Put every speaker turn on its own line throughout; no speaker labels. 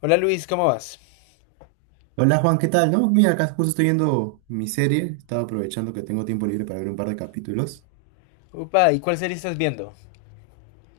Hola Luis, ¿cómo vas?
Hola Juan, ¿qué tal? No, mira, acá justo estoy viendo mi serie, estaba aprovechando que tengo tiempo libre para ver un par de capítulos.
Upa, ¿y cuál serie estás viendo?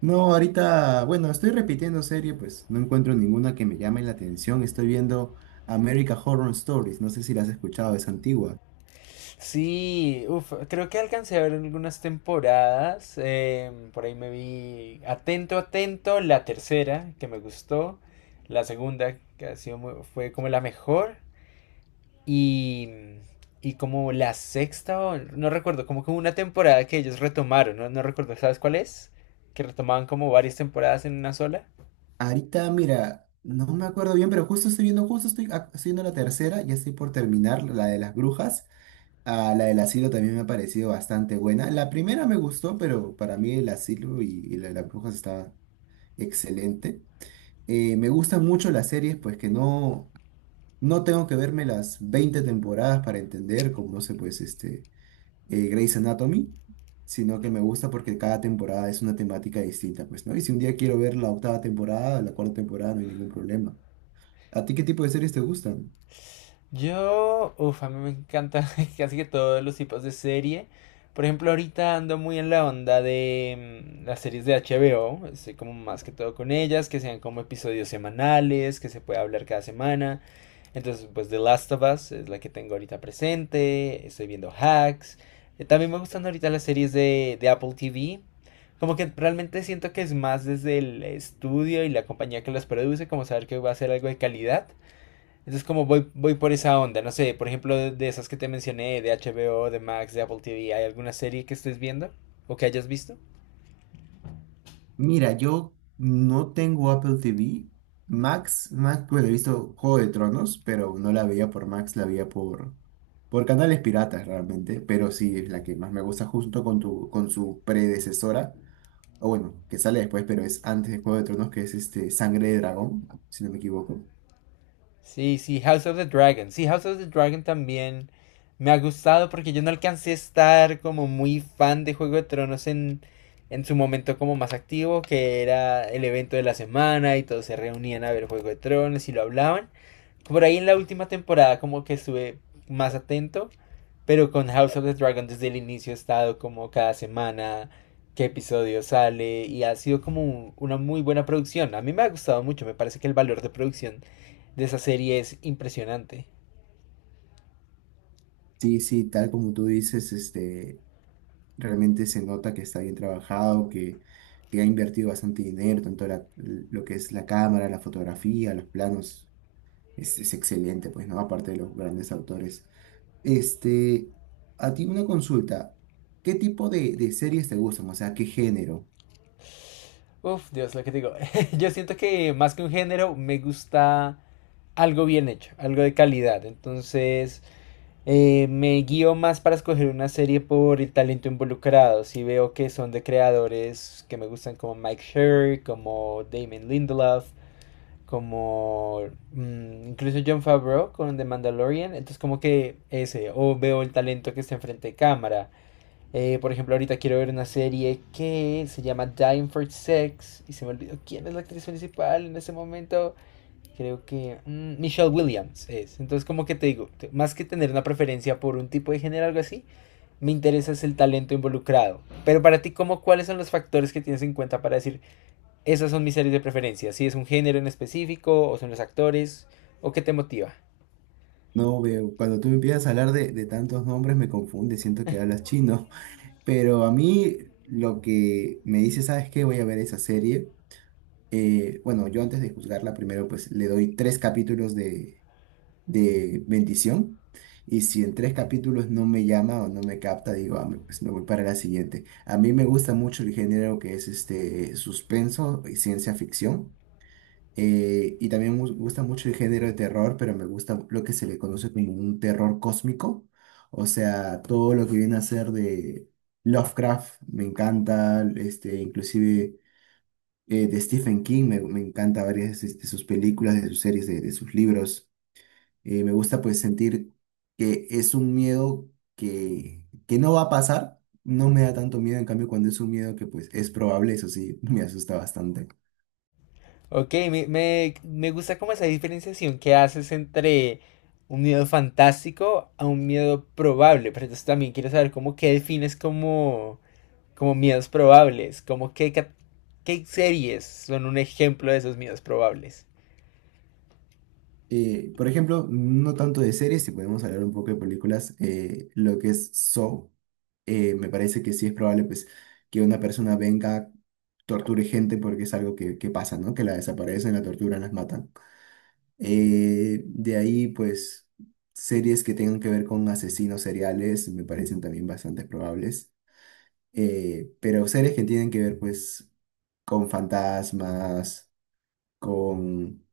No, ahorita, bueno, estoy repitiendo serie, pues no encuentro ninguna que me llame la atención. Estoy viendo America Horror Stories, no sé si la has escuchado, es antigua.
Sí, uf, creo que alcancé a ver algunas temporadas. Por ahí me vi Atento, Atento, la tercera, que me gustó. La segunda, que ha sido fue como la mejor. Y, y como la sexta, no recuerdo, como que hubo una temporada que ellos retomaron, ¿no? No recuerdo, ¿sabes cuál es? Que retomaban como varias temporadas en una sola.
Ahorita, mira, no me acuerdo bien, pero justo estoy viendo, estoy viendo la tercera, ya estoy por terminar la de las brujas. Ah, la del asilo también me ha parecido bastante buena. La primera me gustó, pero para mí el asilo y la de las brujas está excelente. Me gustan mucho las series, pues que no, no tengo que verme las 20 temporadas para entender, como no sé, pues este, Grey's Anatomy, sino que me gusta porque cada temporada es una temática distinta, pues, ¿no? Y si un día quiero ver la octava temporada, la cuarta temporada, no hay ningún problema. ¿A ti qué tipo de series te gustan?
Yo, uff, a mí me encanta casi que todos los tipos de serie. Por ejemplo, ahorita ando muy en la onda de las series de HBO. Estoy como más que todo con ellas, que sean como episodios semanales, que se pueda hablar cada semana. Entonces, pues The Last of Us es la que tengo ahorita presente. Estoy viendo Hacks. También me gustan ahorita las series de Apple TV. Como que realmente siento que es más desde el estudio y la compañía que las produce, como saber que va a ser algo de calidad, entonces como voy por esa onda, no sé, por ejemplo, de esas que te mencioné, de HBO, de Max, de Apple TV. ¿Hay alguna serie que estés viendo o que hayas visto?
Mira, yo no tengo Apple TV. Max, Max, pues he visto Juego de Tronos, pero no la veía por Max, la veía por canales piratas realmente. Pero sí, es la que más me gusta junto con, con su predecesora. O bueno, que sale después, pero es antes de Juego de Tronos, que es este Sangre de Dragón, si no me equivoco.
Sí, sí, House of the Dragon. Sí, House of the Dragon también me ha gustado porque yo no alcancé a estar como muy fan de Juego de Tronos en su momento como más activo, que era el evento de la semana y todos se reunían a ver Juego de Tronos y lo hablaban. Por ahí en la última temporada como que estuve más atento, pero con House of the Dragon desde el inicio he estado como cada semana, qué episodio sale y ha sido como una muy buena producción. A mí me ha gustado mucho, me parece que el valor de producción de esa serie es impresionante.
Sí, sí, tal como tú dices, este, realmente se nota que está bien trabajado, que ha invertido bastante dinero, lo que es la cámara, la fotografía, los planos es excelente, pues, ¿no? Aparte de los grandes autores. Este, a ti una consulta. ¿Qué tipo de series te gustan? O sea, ¿qué género?
Uf, Dios, lo que digo. Yo siento que más que un género me gusta algo bien hecho, algo de calidad. Me guío más para escoger una serie por el talento involucrado. Si veo que son de creadores que me gustan como Mike Sherr, como Damon Lindelof, como incluso Jon Favreau con The Mandalorian. Entonces como que ese, o veo el talento que está enfrente de cámara. Por ejemplo, ahorita quiero ver una serie que se llama Dying for Sex y se me olvidó quién es la actriz principal en ese momento. Creo que Michelle Williams es. Entonces, como que te digo, más que tener una preferencia por un tipo de género o algo así, me interesa es el talento involucrado. Pero para ti, ¿cuáles son los factores que tienes en cuenta para decir, esas son mis series de preferencia? Si es un género en específico, o son los actores, o qué te motiva.
No veo, cuando tú me empiezas a hablar de tantos nombres me confunde, siento que hablas chino. Pero a mí lo que me dice, ¿sabes qué? Voy a ver esa serie. Bueno, yo antes de juzgarla, primero pues le doy tres capítulos de bendición. Y si en tres capítulos no me llama o no me capta, digo, "Ah, pues me voy para la siguiente". A mí me gusta mucho el género que es este suspenso y ciencia ficción. Y también me gusta mucho el género de terror, pero me gusta lo que se le conoce como un terror cósmico. O sea, todo lo que viene a ser de Lovecraft me encanta, este, inclusive de Stephen King me encanta varias de sus películas, de sus series, de sus libros. Me gusta pues sentir que es un miedo que no va a pasar. No me da tanto miedo, en cambio, cuando es un miedo que pues es probable, eso sí, me asusta bastante.
Ok, me gusta como esa diferenciación que haces entre un miedo fantástico a un miedo probable, pero entonces también quiero saber cómo qué defines como, como miedos probables, como qué series son un ejemplo de esos miedos probables.
Por ejemplo, no tanto de series, si podemos hablar un poco de películas, lo que es Saw, me parece que sí es probable pues que una persona venga, torture gente porque es algo que pasa, ¿no? Que la desaparecen, la torturan, las matan. De ahí, pues, series que tengan que ver con asesinos seriales me parecen también bastante probables. Pero series que tienen que ver, pues, con fantasmas, con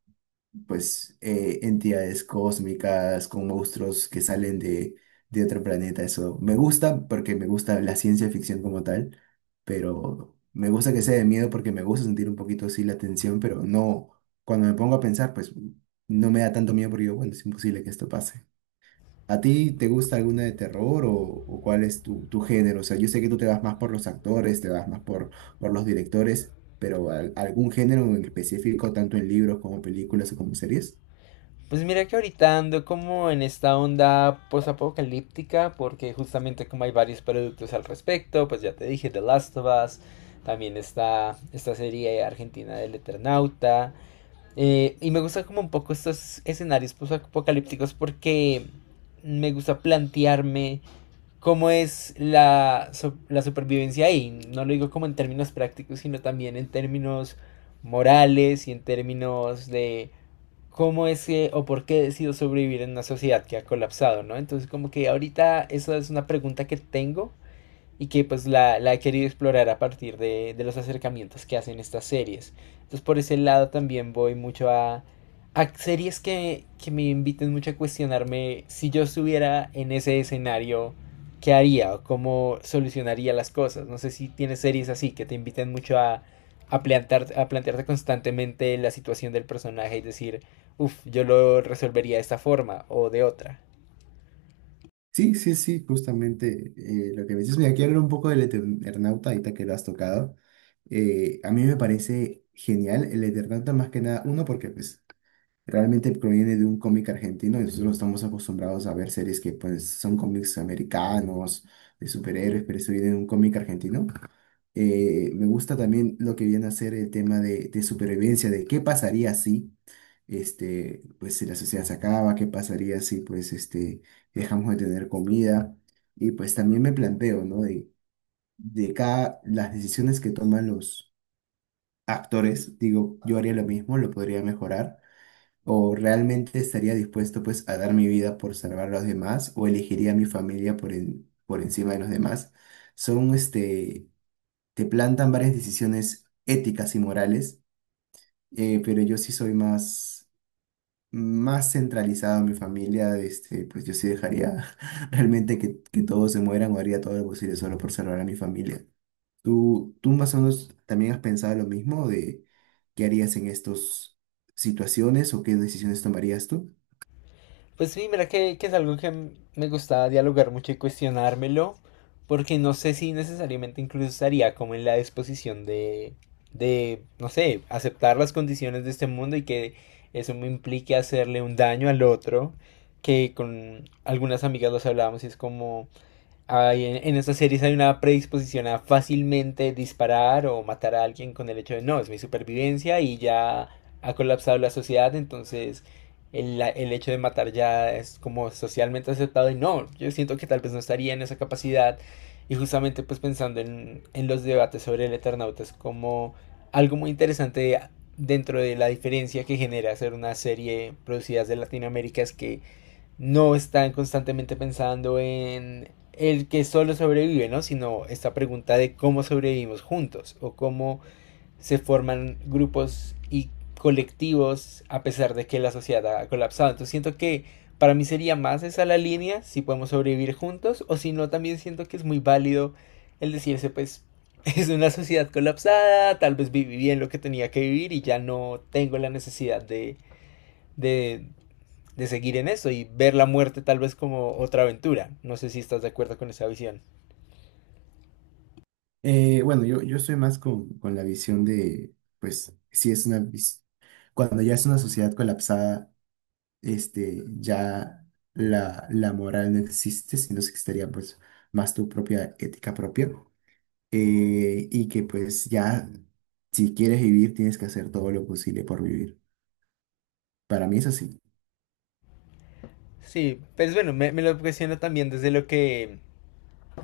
pues entidades cósmicas, con monstruos que salen de otro planeta. Eso me gusta porque me gusta la ciencia ficción como tal, pero me gusta que sea de miedo porque me gusta sentir un poquito así la tensión, pero no, cuando me pongo a pensar, pues no me da tanto miedo porque digo, bueno, es imposible que esto pase. ¿A ti te gusta alguna de terror o cuál es tu género? O sea, yo sé que tú te vas más por los actores, te vas más por los directores, pero algún género en específico, tanto en libros como películas o como series?
Pues mira que ahorita ando como en esta onda postapocalíptica, porque justamente como hay varios productos al respecto, pues ya te dije, The Last of Us, también está esta serie argentina del Eternauta. Y me gustan como un poco estos escenarios apocalípticos porque me gusta plantearme cómo es la supervivencia ahí. No lo digo como en términos prácticos, sino también en términos morales y en términos de cómo es que o por qué decido sobrevivir en una sociedad que ha colapsado, ¿no? Entonces como que ahorita esa es una pregunta que tengo y que pues la he querido explorar a partir de los acercamientos que hacen estas series. Entonces por ese lado también voy mucho a series que me inviten mucho a cuestionarme si yo estuviera en ese escenario, ¿qué haría o cómo solucionaría las cosas? No sé si tienes series así que te inviten mucho a, a plantearte constantemente la situación del personaje y decir, uff, yo lo resolvería de esta forma o de otra.
Sí, sí, sí, justamente lo que me dices. Mira, quiero hablar un poco del Eternauta, ahorita que lo has tocado. A mí me parece genial el Eternauta, más que nada, uno, porque pues, realmente proviene de un cómic argentino y nosotros no estamos acostumbrados a ver series que pues, son cómics americanos, de superhéroes, pero eso viene de un cómic argentino. Me gusta también lo que viene a ser el tema de supervivencia, de qué pasaría si, este, pues si la sociedad se acaba, qué pasaría si, pues, este, dejamos de tener comida. Y pues también me planteo, ¿no? De cada, las decisiones que toman los actores, digo, yo haría lo mismo, lo podría mejorar, o realmente estaría dispuesto, pues, a dar mi vida por salvar a los demás, o elegiría a mi familia por, por encima de los demás. Son, este, te plantan varias decisiones éticas y morales, pero yo sí soy más, más centralizado en mi familia, este, pues yo sí dejaría realmente que todos se mueran o haría todo lo posible solo por salvar a mi familia. Tú más o menos también has pensado lo mismo de qué harías en estas situaciones o qué decisiones tomarías tú?
Pues sí, mira que es algo que me gustaba dialogar mucho y cuestionármelo, porque no sé si necesariamente incluso estaría como en la disposición no sé, aceptar las condiciones de este mundo y que eso me implique hacerle un daño al otro, que con algunas amigas los hablábamos y es como, estas series hay una predisposición a fácilmente disparar o matar a alguien con el hecho de no, es mi supervivencia y ya ha colapsado la sociedad, entonces el hecho de matar ya es como socialmente aceptado y no, yo siento que tal vez no estaría en esa capacidad y justamente pues pensando en los debates sobre el Eternauta es como algo muy interesante dentro de la diferencia que genera hacer una serie producida de Latinoamérica es que no están constantemente pensando en el que solo sobrevive, ¿no? Sino esta pregunta de cómo sobrevivimos juntos o cómo se forman grupos y colectivos a pesar de que la sociedad ha colapsado. Entonces siento que para mí sería más esa la línea, si podemos sobrevivir juntos o si no, también siento que es muy válido el decirse, pues es una sociedad colapsada, tal vez viví bien lo que tenía que vivir y ya no tengo la necesidad de de seguir en eso y ver la muerte tal vez como otra aventura. No sé si estás de acuerdo con esa visión.
Bueno, yo soy más con la visión de, pues, si es una, cuando ya es una sociedad colapsada, este, ya la moral no existe, sino que estaría pues más tu propia ética propia. Y que pues ya, si quieres vivir, tienes que hacer todo lo posible por vivir. Para mí es así.
Sí, pues bueno, me lo cuestiono también desde lo que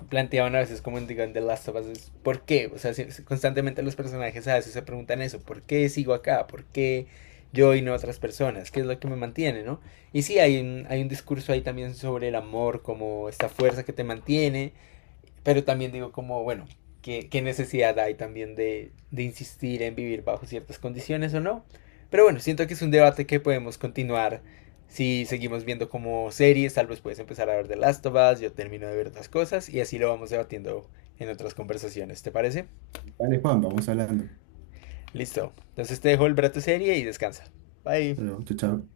planteaban a veces como en digo, en The Last of Us. ¿Por qué? O sea, si constantemente los personajes a veces se preguntan eso, ¿por qué sigo acá? ¿Por qué yo y no otras personas? ¿Qué es lo que me mantiene, no? Y sí, hay hay un discurso ahí también sobre el amor como esta fuerza que te mantiene. Pero también digo como, bueno, ¿qué necesidad hay también de insistir en vivir bajo ciertas condiciones o no? Pero bueno, siento que es un debate que podemos continuar si seguimos viendo como series, tal vez puedes empezar a ver The Last of Us, yo termino de ver otras cosas y así lo vamos debatiendo en otras conversaciones, ¿te parece?
Vale, Juan, vamos hablando.
Listo. Entonces te dejo el brato serie y descansa.
Hasta
Bye.
luego, chao, chao.